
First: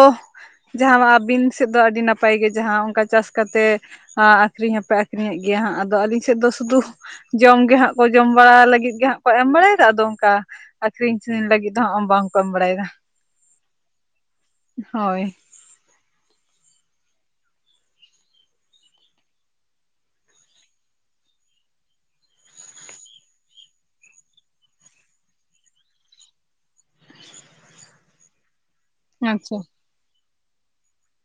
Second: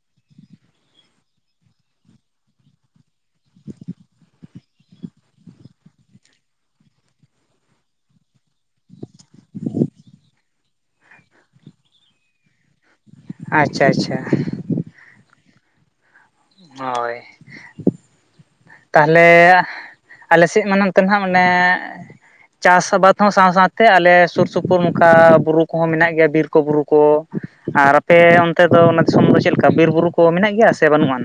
ᱡᱟᱦᱟᱸ ᱢᱟ ᱟᱹᱵᱤᱱ ᱥᱮᱫ ᱫᱚ ᱟᱹᱰᱤ ᱱᱟᱯᱟᱭ ᱜᱮ ᱡᱟᱦᱟᱸ ᱚᱝᱠᱟ ᱪᱟᱥ ᱠᱟᱛᱮ ᱟᱠᱷᱨᱤᱧ ᱦᱚᱸᱯᱮ ᱟᱠᱷᱤᱨᱤᱧᱮᱜ ᱜᱮᱭᱟ ᱦᱟᱸᱜ ᱟᱫᱚ ᱟᱞᱤᱧ ᱥᱮᱫ ᱫᱚ ᱥᱩᱫᱷᱩ ᱡᱚᱢ ᱜᱮ ᱦᱟᱸᱜ ᱠᱚ ᱡᱚᱢ ᱵᱟᱲᱟ ᱞᱟᱹᱜᱤᱫ ᱜᱮ ᱦᱟᱸᱜ ᱠᱚ ᱮᱢ ᱵᱟᱲᱟᱭ ᱫᱟ ᱟᱫᱚ ᱚᱝᱠᱟ ᱟᱠᱠᱷᱨᱤᱧ ᱥᱮᱱ ᱞᱟᱹᱜᱤᱫ ᱫᱚ ᱦᱚᱸᱜ ᱵᱟᱝᱠᱚ ᱮᱢ ᱵᱟᱲᱟᱭᱫᱟ᱾ ᱟᱪᱪᱷᱟ ᱟᱪᱪᱷᱟ᱾ ᱦᱳᱭ, ᱦᱳᱭ, ᱛᱟᱦᱟᱞᱮ ᱟᱞᱮᱥᱮᱜ ᱢᱟ ᱱᱟᱱᱛᱮ ᱱᱟᱦᱟᱸᱜ ᱢᱟᱱᱮ ᱪᱟᱥ ᱟᱵᱟᱫᱽ ᱦᱚᱸ ᱥᱟᱶᱼᱥᱟᱶᱛᱮ ᱟᱞᱮ ᱥᱩᱨ ᱥᱩᱯᱩᱨ ᱱᱚᱝᱠᱟ ᱵᱩᱨᱩ ᱠᱚᱦᱚᱸ ᱢᱮᱱᱟᱜ ᱜᱮᱭᱟ ᱵᱤᱨ ᱠᱚ ᱵᱩᱨᱩ ᱠᱚ ᱟᱨ ᱟᱯᱮ ᱚᱱᱛᱮ ᱫᱚ ᱚᱱᱟ ᱫᱤᱥᱚᱢ ᱫᱚ ᱪᱮᱫ ᱟᱪᱪᱷᱟ ᱞᱮᱠᱟ ᱵᱤᱨ ᱵᱩᱨᱩ ᱠᱚ ᱢᱮᱱᱟᱜ ᱜᱮᱭᱟ ᱥᱮ ᱵᱟᱹᱱᱩᱜᱼᱟᱱ?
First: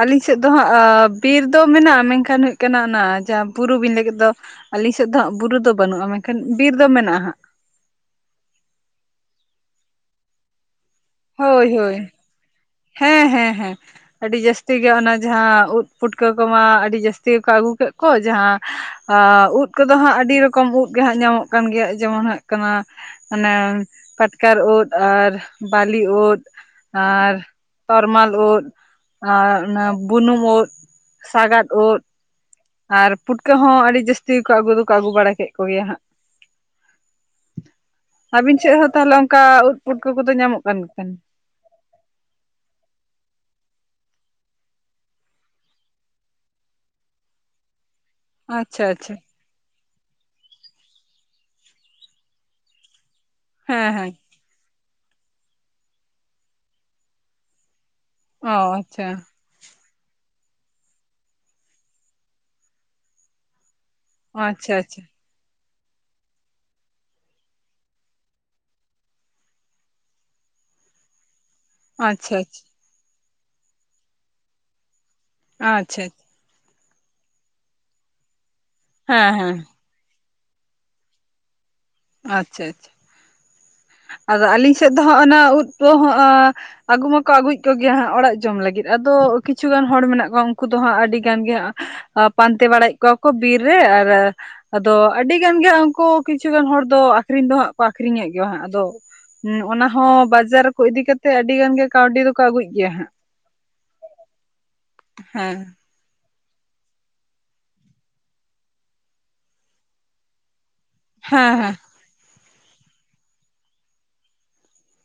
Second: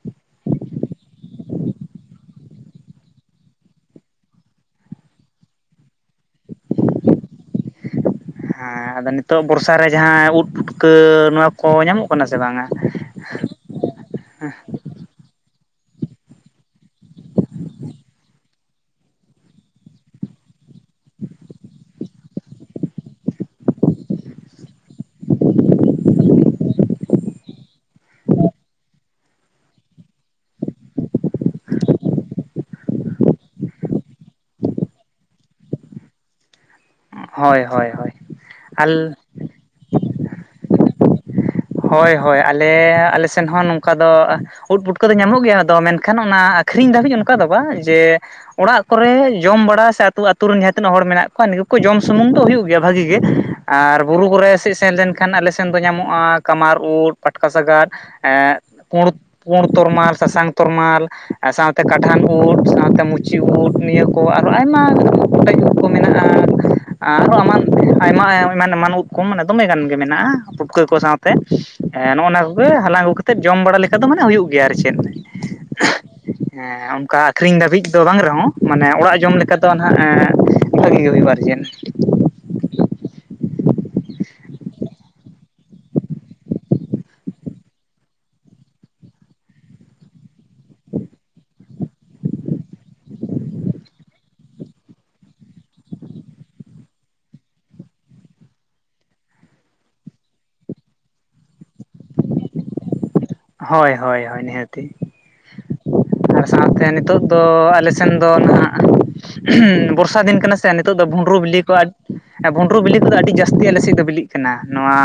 ᱟᱹᱞᱤᱧ ᱥᱮᱜ ᱫᱚ ᱦᱟᱸᱜ ᱟᱸ ᱵᱤᱨ ᱫᱚ ᱢᱮᱱᱟᱜᱼᱟ ᱢᱮᱱᱠᱷᱟᱱ ᱦᱩᱭᱩᱜ ᱠᱟᱱᱟ ᱚᱱᱟ ᱡᱟᱦᱟᱸ ᱵᱩᱨᱩ ᱵᱤᱱ ᱞᱟᱹᱭ ᱠᱮᱫ ᱫᱚ, ᱟᱹᱞᱤᱧ ᱥᱮᱜ ᱫᱚ ᱦᱟᱸᱜ ᱵᱩᱨᱩ ᱫᱚ ᱵᱟᱹᱱᱩᱜᱼᱟ, ᱢᱮᱱᱠᱷᱟᱱ ᱵᱤᱨ ᱫᱚ ᱢᱮᱱᱟᱜᱼᱟ ᱦᱟᱸᱜ᱾ ᱦᱮᱸ ᱟᱫᱚ ᱱᱤᱛᱳᱜ ᱵᱚᱨᱥᱟ ᱨᱮ ᱡᱟᱦᱟᱸ ᱩᱫ ᱯᱷᱩᱴᱠᱟᱹ ᱱᱚᱣᱟ ᱦᱳᱭ ᱠᱚ ᱦᱳᱭ ᱧᱟᱢᱚᱜ ᱠᱟᱱᱟ ᱥᱮ ᱵᱟᱝᱟ? ᱦᱮᱸ ᱦᱮᱸ ᱦᱮᱸ᱾ ᱟᱹᱰᱤ ᱡᱟᱹᱥᱛᱤ ᱜᱮ ᱚᱱᱟ ᱡᱟᱦᱟᱸ ᱩᱫ ᱯᱩᱴᱠᱟᱹ ᱠᱚᱢᱟ ᱟᱹᱰᱤ ᱡᱟᱹᱥᱛᱤ ᱜᱮᱠᱚ ᱟᱹᱜᱩ ᱠᱮᱜ ᱠᱚ ᱡᱟᱦᱟᱸ ᱟᱸ ᱩᱫ ᱠᱚᱫᱚ ᱦᱟᱸᱜ ᱟᱹᱰᱤ ᱨᱚᱠᱚᱢ ᱩᱫ ᱜᱮ ᱦᱟᱸᱜ ᱧᱟᱢᱚᱜ ᱠᱟᱱ ᱜᱮᱭᱟ ᱡᱮᱢᱚᱱ ᱦᱟᱸᱜ, ᱠᱟᱱᱟ ᱢᱟᱱᱮ ᱯᱟᱴᱠᱟᱨ ᱩᱫ ᱟᱨ ᱵᱟᱞᱤ ᱩᱫ᱾ ᱟᱨ ᱛᱚᱨᱢᱟᱞ ᱩᱫ ᱟᱨ ᱚᱱᱟ ᱵᱩᱱᱩᱢ ᱩᱫ ᱥᱟᱜᱟᱫᱽ ᱩᱫ ᱟᱨ ᱯᱩᱴᱠᱟᱹ ᱦᱚᱸ ᱟᱹᱰᱤ ᱡᱟᱹᱥᱛᱤ ᱜᱮᱠᱚ ᱟᱹᱜᱩ ᱫᱚᱠᱚ ᱟᱹᱜᱩ ᱵᱟᱲᱟ ᱠᱮᱜ ᱠᱚᱜᱮᱭᱟ ᱦᱟᱸᱜ᱾ ᱦᱳᱭ ᱦᱳᱭ ᱦᱳᱭ ᱟᱹᱵᱤᱱ ᱥᱮᱜ ᱦᱚᱸ ᱟᱞ ᱛᱟᱦᱚᱞᱮ ᱚᱱᱠᱟ ᱩᱫ ᱯᱩᱴᱠᱟᱹ ᱠᱚᱫᱚ ᱧᱟᱢᱚᱜ ᱠᱟᱱ ᱠᱟᱱ ᱦᱳᱭ ᱦᱳᱭ ᱟᱞᱮ ᱟᱞᱮ ᱥᱮᱱ ᱦᱚᱸ ᱱᱚᱝᱠᱟ ᱫᱚ ᱩᱫ ᱯᱩᱴᱠᱟᱹ ᱫᱚ ᱧᱟᱢᱚᱜ ᱜᱮᱭᱟ ᱟᱫᱚ ᱢᱮᱱᱠᱷᱟᱱ ᱚᱱᱟ ᱟᱹᱠᱷᱨᱤᱧ ᱫᱷᱟᱹᱵᱤᱜ ᱚᱱᱠᱟ ᱵᱟᱝ ᱡᱮ ᱟᱪᱪᱷᱟ ᱚᱲᱟᱜ ᱟᱪᱪᱷᱟ ᱠᱚᱨᱮ, ᱡᱚᱢ ᱵᱟᱲᱟ ᱥᱮ ᱟᱹᱛᱩ ᱟᱹᱛᱩ ᱨᱮᱱ ᱡᱟᱦᱟᱸ ᱛᱤᱱᱟᱹᱜ ᱦᱚᱲ ᱢᱮᱱᱟᱜ ᱠᱚᱣᱟ ᱱᱩᱠᱩ ᱠᱚ ᱡᱚᱢ ᱥᱩᱢᱩᱝ ᱫᱚ ᱦᱩᱭᱩᱜ ᱜᱮᱭᱟ ᱵᱷᱟᱹᱜᱤ ᱜᱮ᱾ ᱦᱮᱸ ᱟᱨ ᱦᱮᱸ ᱵᱩᱨᱩ ᱠᱚᱨᱮ ᱥᱮᱜ ᱥᱮᱱ ᱞᱮᱱᱠᱷᱟᱱ ᱟᱞᱮ ᱥᱮᱱ ᱫᱚ ᱧᱟᱢᱚᱜᱼᱟ ᱠᱟᱢᱟᱨ ᱩᱫ ᱯᱟᱴᱠᱟ ᱥᱟᱜᱟᱫ ᱚᱸ ᱟᱪᱪᱷᱟ᱾ ᱯᱩᱲ ᱛᱚᱨᱢᱟᱞ, ᱥᱟᱥᱟᱝ ᱛᱚᱨᱢᱟᱞ ᱟᱨ ᱥᱟᱶᱛᱮ ᱠᱟᱰᱷᱟᱱ ᱩᱫ, ᱥᱟᱶᱛᱮ ᱢᱩᱪᱤ ᱩᱫ ᱱᱤᱭᱟᱹ ᱠᱚ ᱟᱨᱚ ᱟᱪᱪᱷᱟ ᱟᱭᱢᱟ ᱟᱪᱪᱷᱟ ᱠᱚᱴᱮᱡ ᱩᱫ ᱠᱚ ᱢᱮᱱᱟᱜᱼᱟ᱾ ᱟᱨᱚ ᱮᱢᱟᱱ ᱟᱭᱢᱟ ᱮᱢᱟᱱ ᱮᱢᱟᱱ ᱩᱫ ᱠᱚ ᱢᱟᱱᱮ ᱫᱚᱢᱮ ᱜᱟᱱ ᱜᱮ ᱢᱮᱱᱟᱜᱼᱟ, ᱯᱩᱴᱠᱟᱹ ᱠᱚ ᱥᱟᱶ ᱛᱮ ᱮᱸ ᱟᱪᱪᱷᱟ ᱱᱚᱜᱼᱚᱱᱟ ᱠᱚᱜᱮ ᱟᱪᱪᱷᱟ ᱦᱟᱞᱟᱝ ᱟᱹᱜᱩ ᱠᱟᱛᱮᱜ ᱡᱚᱢ ᱵᱟᱲᱟ ᱞᱮᱠᱟ ᱫᱚ ᱢᱟᱱᱮ ᱦᱩᱭᱩᱜ ᱜᱮᱭᱟ ᱟᱨ ᱪᱮᱫ᱾ ᱟᱪᱪᱷᱟᱪ᱾ ᱦᱮᱸ ᱚᱱᱠᱟ ᱟᱠᱷᱨᱤᱧ ᱫᱷᱟᱹᱵᱤᱜ ᱫᱚ ᱵᱟᱝ ᱨᱮᱦᱚᱸ ᱢᱟᱱᱮ ᱚᱲᱟᱜ ᱦᱮᱸ ᱡᱚᱢ ᱞᱮᱠᱟ ᱦᱮᱸ ᱫᱚ ᱮᱸ ᱵᱷᱟᱹᱜᱤ ᱦᱩᱭ ᱦᱩᱭᱩᱜᱼᱟ ᱟᱨ ᱪᱮᱫ᱾ ᱟᱪᱪᱷᱟ ᱟᱪᱪᱷᱟ, ᱟᱫᱚ ᱟᱞᱤᱧ ᱥᱮᱜ ᱫᱚ ᱦᱚᱸᱜ ᱚᱱᱟ ᱩᱫ ᱠᱚᱦᱚᱸ ᱟᱹᱜᱩ ᱢᱟᱠᱚ ᱟᱹᱜᱩᱭᱮᱜ ᱠᱚᱜᱮᱭᱟ ᱦᱟᱸᱜ ᱚᱲᱟᱜ ᱡᱚᱢ ᱞᱟᱹᱜᱤᱫ ᱟᱫᱚ ᱠᱤᱪᱷᱩᱜᱟᱱ ᱦᱚᱲ ᱢᱮᱱᱟᱜ ᱠᱚᱣᱟ ᱩᱱᱠᱩ ᱫᱚ ᱦᱟᱸᱜ ᱟᱹᱰᱤ ᱜᱟᱱ ᱜᱮ ᱦᱟᱸᱜ ᱟᱸ ᱯᱟᱱᱛᱮ ᱵᱟᱲᱟᱭᱮᱜ ᱠᱚᱣᱟ ᱠᱚ ᱵᱤᱨ ᱨᱮ ᱟᱨ ᱟᱫᱚ ᱟᱹᱰᱤ ᱜᱟᱱ ᱜᱮ ᱩᱱᱠᱩ ᱠᱤᱪᱷᱩᱜᱟᱱ ᱦᱚᱲ ᱫᱚ ᱟᱹᱠᱷᱨᱤᱧ ᱫᱚ ᱦᱟᱸᱜ ᱠᱚ ᱟᱹᱠᱷᱨᱤᱧᱮᱜ ᱜᱮᱭᱟ ᱦᱟᱸᱜ ᱟᱫᱚ, ᱦᱮᱸ ᱚᱱᱟ ᱦᱚᱸ ᱵᱟᱡᱟᱨ ᱠᱚ ᱤᱫᱤ ᱠᱟᱛᱮᱜ ᱟᱹᱰᱤ ᱜᱟᱱ ᱜᱮ ᱠᱟᱹᱣᱰᱤ ᱫᱚᱠᱚ ᱟᱹᱜᱩᱭᱮᱜ ᱜᱮᱭᱟ ᱦᱟᱸᱜ᱾ ᱦᱳᱭ ᱦᱳᱭ ᱦᱳᱭ ᱱᱤᱦᱟᱹᱛᱤ᱾ ᱦᱮᱸ ᱟᱨ ᱥᱟᱶᱛᱮ ᱱᱤᱛᱚᱜ ᱫᱚ ᱟᱞᱮ ᱥᱮᱱ ᱫᱚ ᱱᱟᱦᱟᱸᱜ ᱵᱚᱨᱥᱟ ᱫᱤᱱ ᱠᱟᱱᱟ ᱥᱮ ᱱᱤᱛᱚᱜ ᱫᱚ ᱵᱷᱩᱸᱰᱨᱩ ᱦᱮᱸ ᱵᱤᱞᱤ ᱠᱚ ᱦᱮᱸ ᱮ ᱵᱷᱩᱸᱰᱨᱩ ᱵᱤᱞᱤ ᱠᱚᱫᱚ ᱟᱹᱰᱤ ᱡᱟᱹᱥᱛᱤ ᱟᱞᱮ ᱥᱮᱜ ᱫᱚ ᱵᱤᱞᱤᱜ ᱠᱟᱱᱟ, ᱱᱚᱣᱟ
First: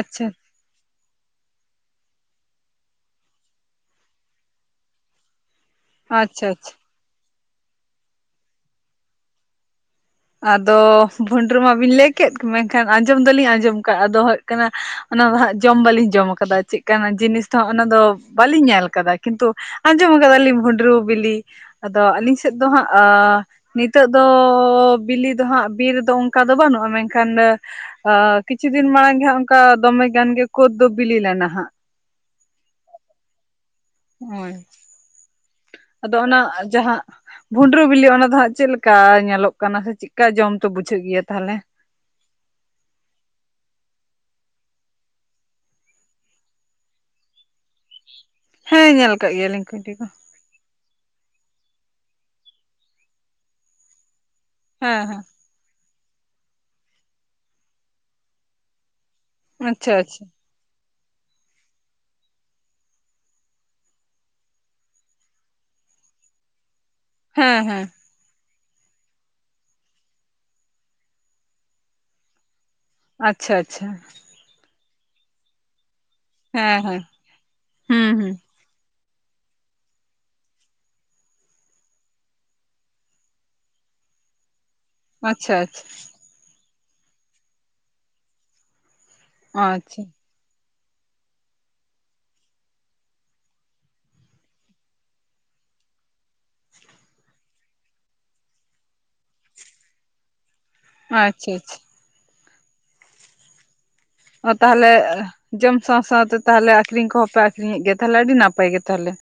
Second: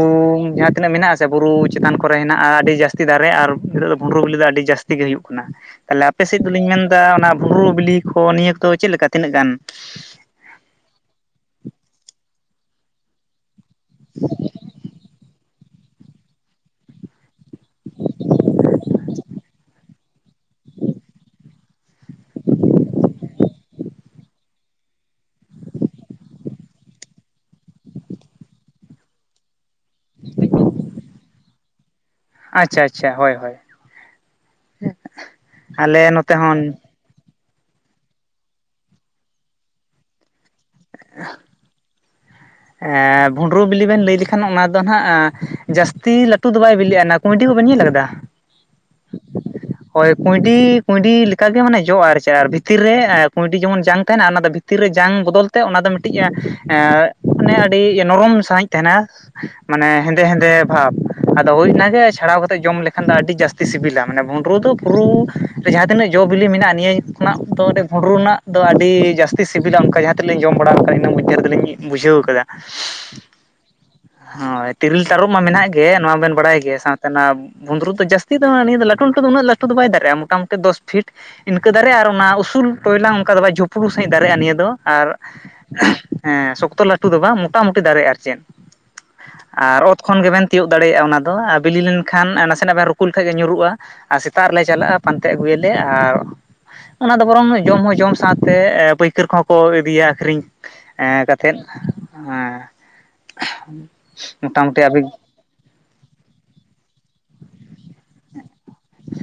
ᱟᱪᱪᱷᱟ ᱡᱟᱦᱟᱸ ᱛᱤᱱᱟᱹᱜ ᱢᱮᱱᱟᱜ-ᱟ ᱥᱮ ᱵᱩᱨᱩ ᱪᱮᱛᱟᱱ ᱠᱚᱨᱮ ᱦᱮᱱᱟᱜᱼᱟ ᱟᱹᱰᱤ ᱡᱟᱹᱥᱛᱤ ᱫᱟᱨᱮ ᱟᱨ ᱦᱤᱛᱚᱜ ᱫᱚ ᱵᱷᱩᱸᱰᱨᱩ ᱵᱤᱞᱤ ᱫᱚ ᱟᱹᱰᱤ ᱡᱟᱹᱥᱛᱤ ᱜᱮ ᱦᱩᱭᱩᱜ ᱠᱟᱱᱟ᱾ ᱛᱟᱦᱚᱞᱮ ᱟᱯᱮ ᱥᱮᱜ ᱟᱪᱪᱷᱟ ᱟᱪᱪᱷᱟ ᱫᱚᱞᱤᱧ ᱢᱮᱱᱫᱟ ᱚᱱᱟ ᱵᱩᱨᱩ ᱵᱤᱞᱤ ᱠᱚ ᱱᱤᱭᱟᱹ ᱠᱚᱫᱚ ᱪᱮᱜ ᱞᱮᱠᱟ ᱛᱤᱱᱟᱹᱜ ᱜᱟᱱ? ᱟᱫᱚ ᱵᱷᱩᱱᱰᱨᱩ ᱢᱟ ᱵᱤᱱ ᱞᱟᱹᱭ ᱠᱮᱫ ᱠᱚ ᱢᱮᱱᱠᱷᱟᱱ ᱟᱸᱡᱚᱢ ᱫᱚᱞᱤᱧ ᱟᱸᱡᱚᱢ, ᱠᱟ ᱟᱫᱚ ᱦᱩᱭᱩᱜ ᱠᱟᱱᱟ ᱚᱱᱟ ᱫᱚ ᱦᱟᱸᱜ ᱡᱚᱢ ᱵᱟᱞᱤᱧ ᱡᱚᱢ ᱠᱟᱫᱟ ᱪᱮᱫᱠᱟ ᱱᱟᱜ ᱡᱤᱱᱤᱥ ᱛᱚ ᱚᱱᱟ ᱫᱚ ᱵᱟᱹᱞᱤᱧ ᱧᱮᱞ ᱠᱟᱫᱟ ᱠᱤᱱᱛᱩ ᱟᱸᱡᱚᱢ ᱠᱟᱫ ᱞᱤᱧ ᱵᱷᱩᱸᱰᱨᱩ ᱵᱤᱞᱤ, ᱟᱫᱚ ᱟᱹᱞᱤᱧ ᱥᱮᱫ ᱫᱚ ᱦᱟᱸᱜ ᱟ ᱱᱤᱛ ᱛᱳᱜ ᱫᱚ ᱵᱤᱞᱤ ᱫᱚ ᱦᱟᱸᱜ ᱵᱤᱨ ᱨᱮᱫᱚ ᱚᱱᱠᱟ ᱫᱚ ᱵᱟᱹᱱᱩᱜᱼᱟ ᱢᱮᱱᱠᱷᱟᱱ ᱟ ᱠᱤᱪᱷᱩ ᱫᱤᱱ ᱢᱟᱲᱟᱝ ᱜᱮ ᱦᱟᱸᱜ ᱚᱱᱠᱟ ᱫᱚᱢᱮ ᱜᱟᱱ ᱜᱮ ᱠᱳᱫ ᱫᱚ ᱵᱤᱞᱤ ᱞᱮᱱᱟ ᱦᱟᱸᱜ᱾ ᱟᱪᱪᱷᱟ ᱟᱪᱪᱷᱟ ᱦᱳᱭ ᱦᱳᱭ᱾ ᱦᱳᱭ᱾ ᱟᱞᱮ ᱟᱫᱚ ᱱᱚᱛᱮ ᱚᱱᱟ ᱦᱚᱸᱱ ᱡᱟᱦᱟᱸ ᱵᱷᱩᱸᱰᱨᱩ ᱵᱤᱞᱤ ᱚᱱᱟ ᱫᱚ ᱦᱟᱸᱜ ᱪᱮᱫ ᱞᱮᱠᱟ ᱧᱮᱞᱚᱜ ᱠᱟᱱᱟ ᱥᱮ ᱪᱮᱫᱠᱟ ᱡᱚᱢ ᱛᱮ ᱵᱩᱡᱷᱟᱹᱜ ᱜᱮᱭᱟ ᱛᱟᱦᱚᱞᱮ? ᱮᱸ ᱵᱷᱩᱸᱰᱨᱩ ᱵᱤᱞᱤ ᱵᱮᱱ ᱞᱟᱹᱭ ᱞᱮᱠᱷᱟᱱ ᱚᱱᱟ ᱫᱚ ᱱᱟᱦᱟᱜ ᱟ ᱡᱟᱹᱥᱛᱤ ᱞᱟᱴᱩ ᱫᱚ ᱵᱟᱭ ᱵᱤᱞᱤᱜᱼᱟ ᱱᱟ ᱠᱩᱭᱰᱤ ᱠᱚᱵᱮᱱ ᱧᱮᱞ ᱠᱟᱫ? ᱦᱮᱸ ᱧᱮᱞ ᱠᱟᱜ ᱜᱮᱭᱟᱞᱤᱧ ᱠᱩᱸᱭᱰᱤ ᱠᱚ᱾ ᱦᱳᱭ ᱠᱩᱸᱭᱰᱤ ᱠᱩᱸᱭᱰᱤ ᱞᱮᱠᱟ ᱜᱮ ᱢᱟᱱᱮ ᱡᱚᱜᱼᱟ ᱟᱨ ᱪᱮᱫ ᱟᱨ ᱵᱷᱤᱛᱤᱨ ᱨᱮ ᱮ ᱠᱩᱸᱭᱰᱤ ᱡᱮᱢᱚᱱ ᱡᱟᱝ ᱛᱟᱦᱮᱱᱟ ᱚᱱᱟ ᱫᱚ ᱵᱷᱤ ᱛᱤᱨ ᱨᱮ ᱦᱮᱸ ᱡᱟᱝ ᱦᱮᱸ ᱵᱚᱫᱚᱞ ᱛᱮ ᱚᱱᱟ ᱫᱚ ᱢᱤᱫᱴᱤᱡ ᱮᱸ ᱢᱟᱱᱮ ᱟᱹᱰᱤ ᱱᱚᱨᱚᱢ ᱥᱟᱹᱦᱤᱡ ᱛᱟᱦᱮᱱᱟ᱾ ᱢᱟᱱᱮ ᱟᱪᱪᱷᱟ ᱦᱮᱸᱫᱮ ᱟᱪᱪᱷᱟ ᱦᱮᱸᱫᱮ ᱵᱷᱟᱵ᱾ ᱟᱫᱚ ᱦᱳᱭ ᱚᱱᱟ ᱜᱮ ᱪᱷᱟᱲᱟᱣ ᱠᱟᱛᱮᱜ ᱡᱚᱢ ᱞᱮᱠᱷᱟᱱ ᱫᱚ ᱟᱹᱰᱤ ᱡᱟᱹᱥᱛᱤ ᱥᱤᱵᱤᱞᱟ ᱢᱟᱱᱮ ᱵᱩᱸᱰᱨᱩ ᱫᱚ ᱯᱩᱨᱩ ᱨᱮ ᱡᱟᱦᱟᱸ ᱛᱤᱱᱟᱹᱜ ᱡᱚ ᱵᱤᱞᱤ ᱢᱮᱱᱟᱜᱼᱟ ᱱᱤᱭᱟᱹ ᱠᱷᱚᱱᱟᱜ ᱫᱚ ᱦᱮᱸ ᱫᱚ ᱟᱹᱰᱤ ᱦᱮᱸ ᱵᱷᱩᱱᱰᱨᱩ ᱨᱮᱱᱟᱜ ᱫᱚ ᱟᱹᱰᱤ ᱡᱟᱹᱥᱛᱤ ᱥᱤᱵᱤᱞᱟ ᱚᱱᱠᱟ ᱡᱟᱦᱟᱸ ᱛᱤ ᱨᱮᱞᱤᱧ ᱡᱚᱢ ᱵᱟᱲᱟᱣ ᱠᱟᱫ ᱤᱱᱟᱹ ᱢᱚᱫᱫᱷᱮ ᱨᱮᱫᱚ ᱞᱤᱧ ᱵᱩᱡᱷᱟᱹᱣ ᱠᱟᱫᱟ᱾ ᱟᱪᱪᱷᱟ ᱟᱪᱪᱷᱟ᱾ ᱦᱚᱸᱭ ᱛᱤᱨᱞ ᱛᱟᱨᱩᱵ ᱢᱟ ᱢᱮᱱᱟᱜ ᱜᱮ ᱱᱚᱣᱟ ᱵᱮᱱ ᱵᱟᱲᱟᱭ ᱜᱮᱭᱟ ᱦᱮᱸ ᱦᱮᱸ ᱥᱟᱶᱛᱮ ᱱᱚᱣᱟ ᱵᱩᱸᱫᱽᱨᱩ ᱫᱚ ᱦᱩᱸ ᱦᱩᱸ ᱡᱟᱹᱥᱛᱤ ᱫᱚ ᱱᱤᱭᱟᱹ ᱫᱚ ᱞᱟ ᱴᱩ ᱞᱟᱹᱴᱩ ᱫᱚ ᱩᱱᱟᱹᱜ ᱞᱟᱹᱴᱩ ᱫᱚ ᱵᱟᱭ ᱫᱟᱨᱮᱜ-ᱟ ᱢᱚᱴᱟᱢᱩᱴᱤ ᱫᱚᱥ ᱯᱷᱤᱴ᱾ ᱤᱱᱠᱟᱹ ᱫᱟᱨᱮᱜᱼᱟ ᱟᱨ ᱚᱱᱟ ᱩᱥᱩᱞ ᱴᱚᱭᱞᱟᱝ ᱚᱱᱠᱟ ᱫᱚ ᱵᱟᱭ ᱡᱩᱯᱲᱩ ᱥᱟᱺᱦᱤᱡ ᱫᱟᱨᱮᱜᱼᱟ ᱱᱤᱭᱟᱹ ᱫᱚ᱾ ᱟᱨ, ᱟᱪᱪᱷᱟ ᱟᱪᱪᱷᱟ ᱦᱮᱸ ᱥᱚᱠᱛᱚ ᱞᱟᱹᱴᱩ ᱫᱚ ᱵᱟᱝ ᱢᱚᱴᱟᱢᱩᱴᱤ ᱫᱟᱨᱮᱜ-ᱟ ᱟᱨ ᱪᱮᱫ᱾ ᱟᱨ ᱚᱛ ᱟᱪᱪᱷᱟ ᱠᱷᱚᱱ ᱜᱮᱵᱮᱱ ᱛᱤᱭᱳᱜ ᱫᱟᱲᱮᱭᱟᱜᱼᱟ ᱚᱱᱟ ᱫᱚ ᱟ ᱵᱤᱞᱤ ᱞᱮᱱᱠᱷᱟᱱ ᱱᱟᱥᱮᱱᱟᱜ ᱵᱮᱱ ᱨᱩᱠᱩ ᱞᱮᱠᱷᱟᱡ ᱜᱮ ᱧᱩᱨᱩᱜᱼᱟ᱾ ᱟᱨ ᱥᱮᱛᱟᱜ ᱨᱮᱞᱮ ᱪᱟᱞᱟᱜᱟ ᱯᱟᱱᱛᱮ ᱟᱹᱜᱩᱭᱟᱞᱮ ᱟᱨ ᱚᱱᱟ ᱫᱚ ᱵᱚᱨᱚᱝ ᱡᱚᱢ ᱦᱚᱸ ᱡᱚᱢ ᱥᱟᱶᱛᱮ ᱮ ᱯᱟᱹᱭᱠᱟᱹᱨ ᱠᱚᱦᱚᱸ ᱠᱚ ᱤᱫᱤᱭᱟ ᱟᱠᱷᱨᱤᱧ᱾ ᱮᱸ ᱟᱪᱪᱷᱟ ᱠᱟᱛᱮᱫ ᱟᱪᱪᱷᱟ ᱮᱸ ᱚ ᱛᱟᱦᱟᱞᱮ ᱮᱷ ᱡᱚᱢ ᱥᱟᱶ ᱥᱟᱶ ᱛᱮ ᱛᱟᱦᱟᱞᱮ ᱟᱠᱷᱨᱤᱧ ᱠᱚᱦᱚᱸ ᱯᱮ ᱟᱠᱷᱨᱤᱧᱮᱜ ᱜᱮᱭᱟ ᱛᱟᱦᱟᱞᱮ ᱟᱹᱰᱤ ᱱᱟᱯᱟᱭ ᱜᱮ ᱛᱟᱦᱟᱞᱮ᱾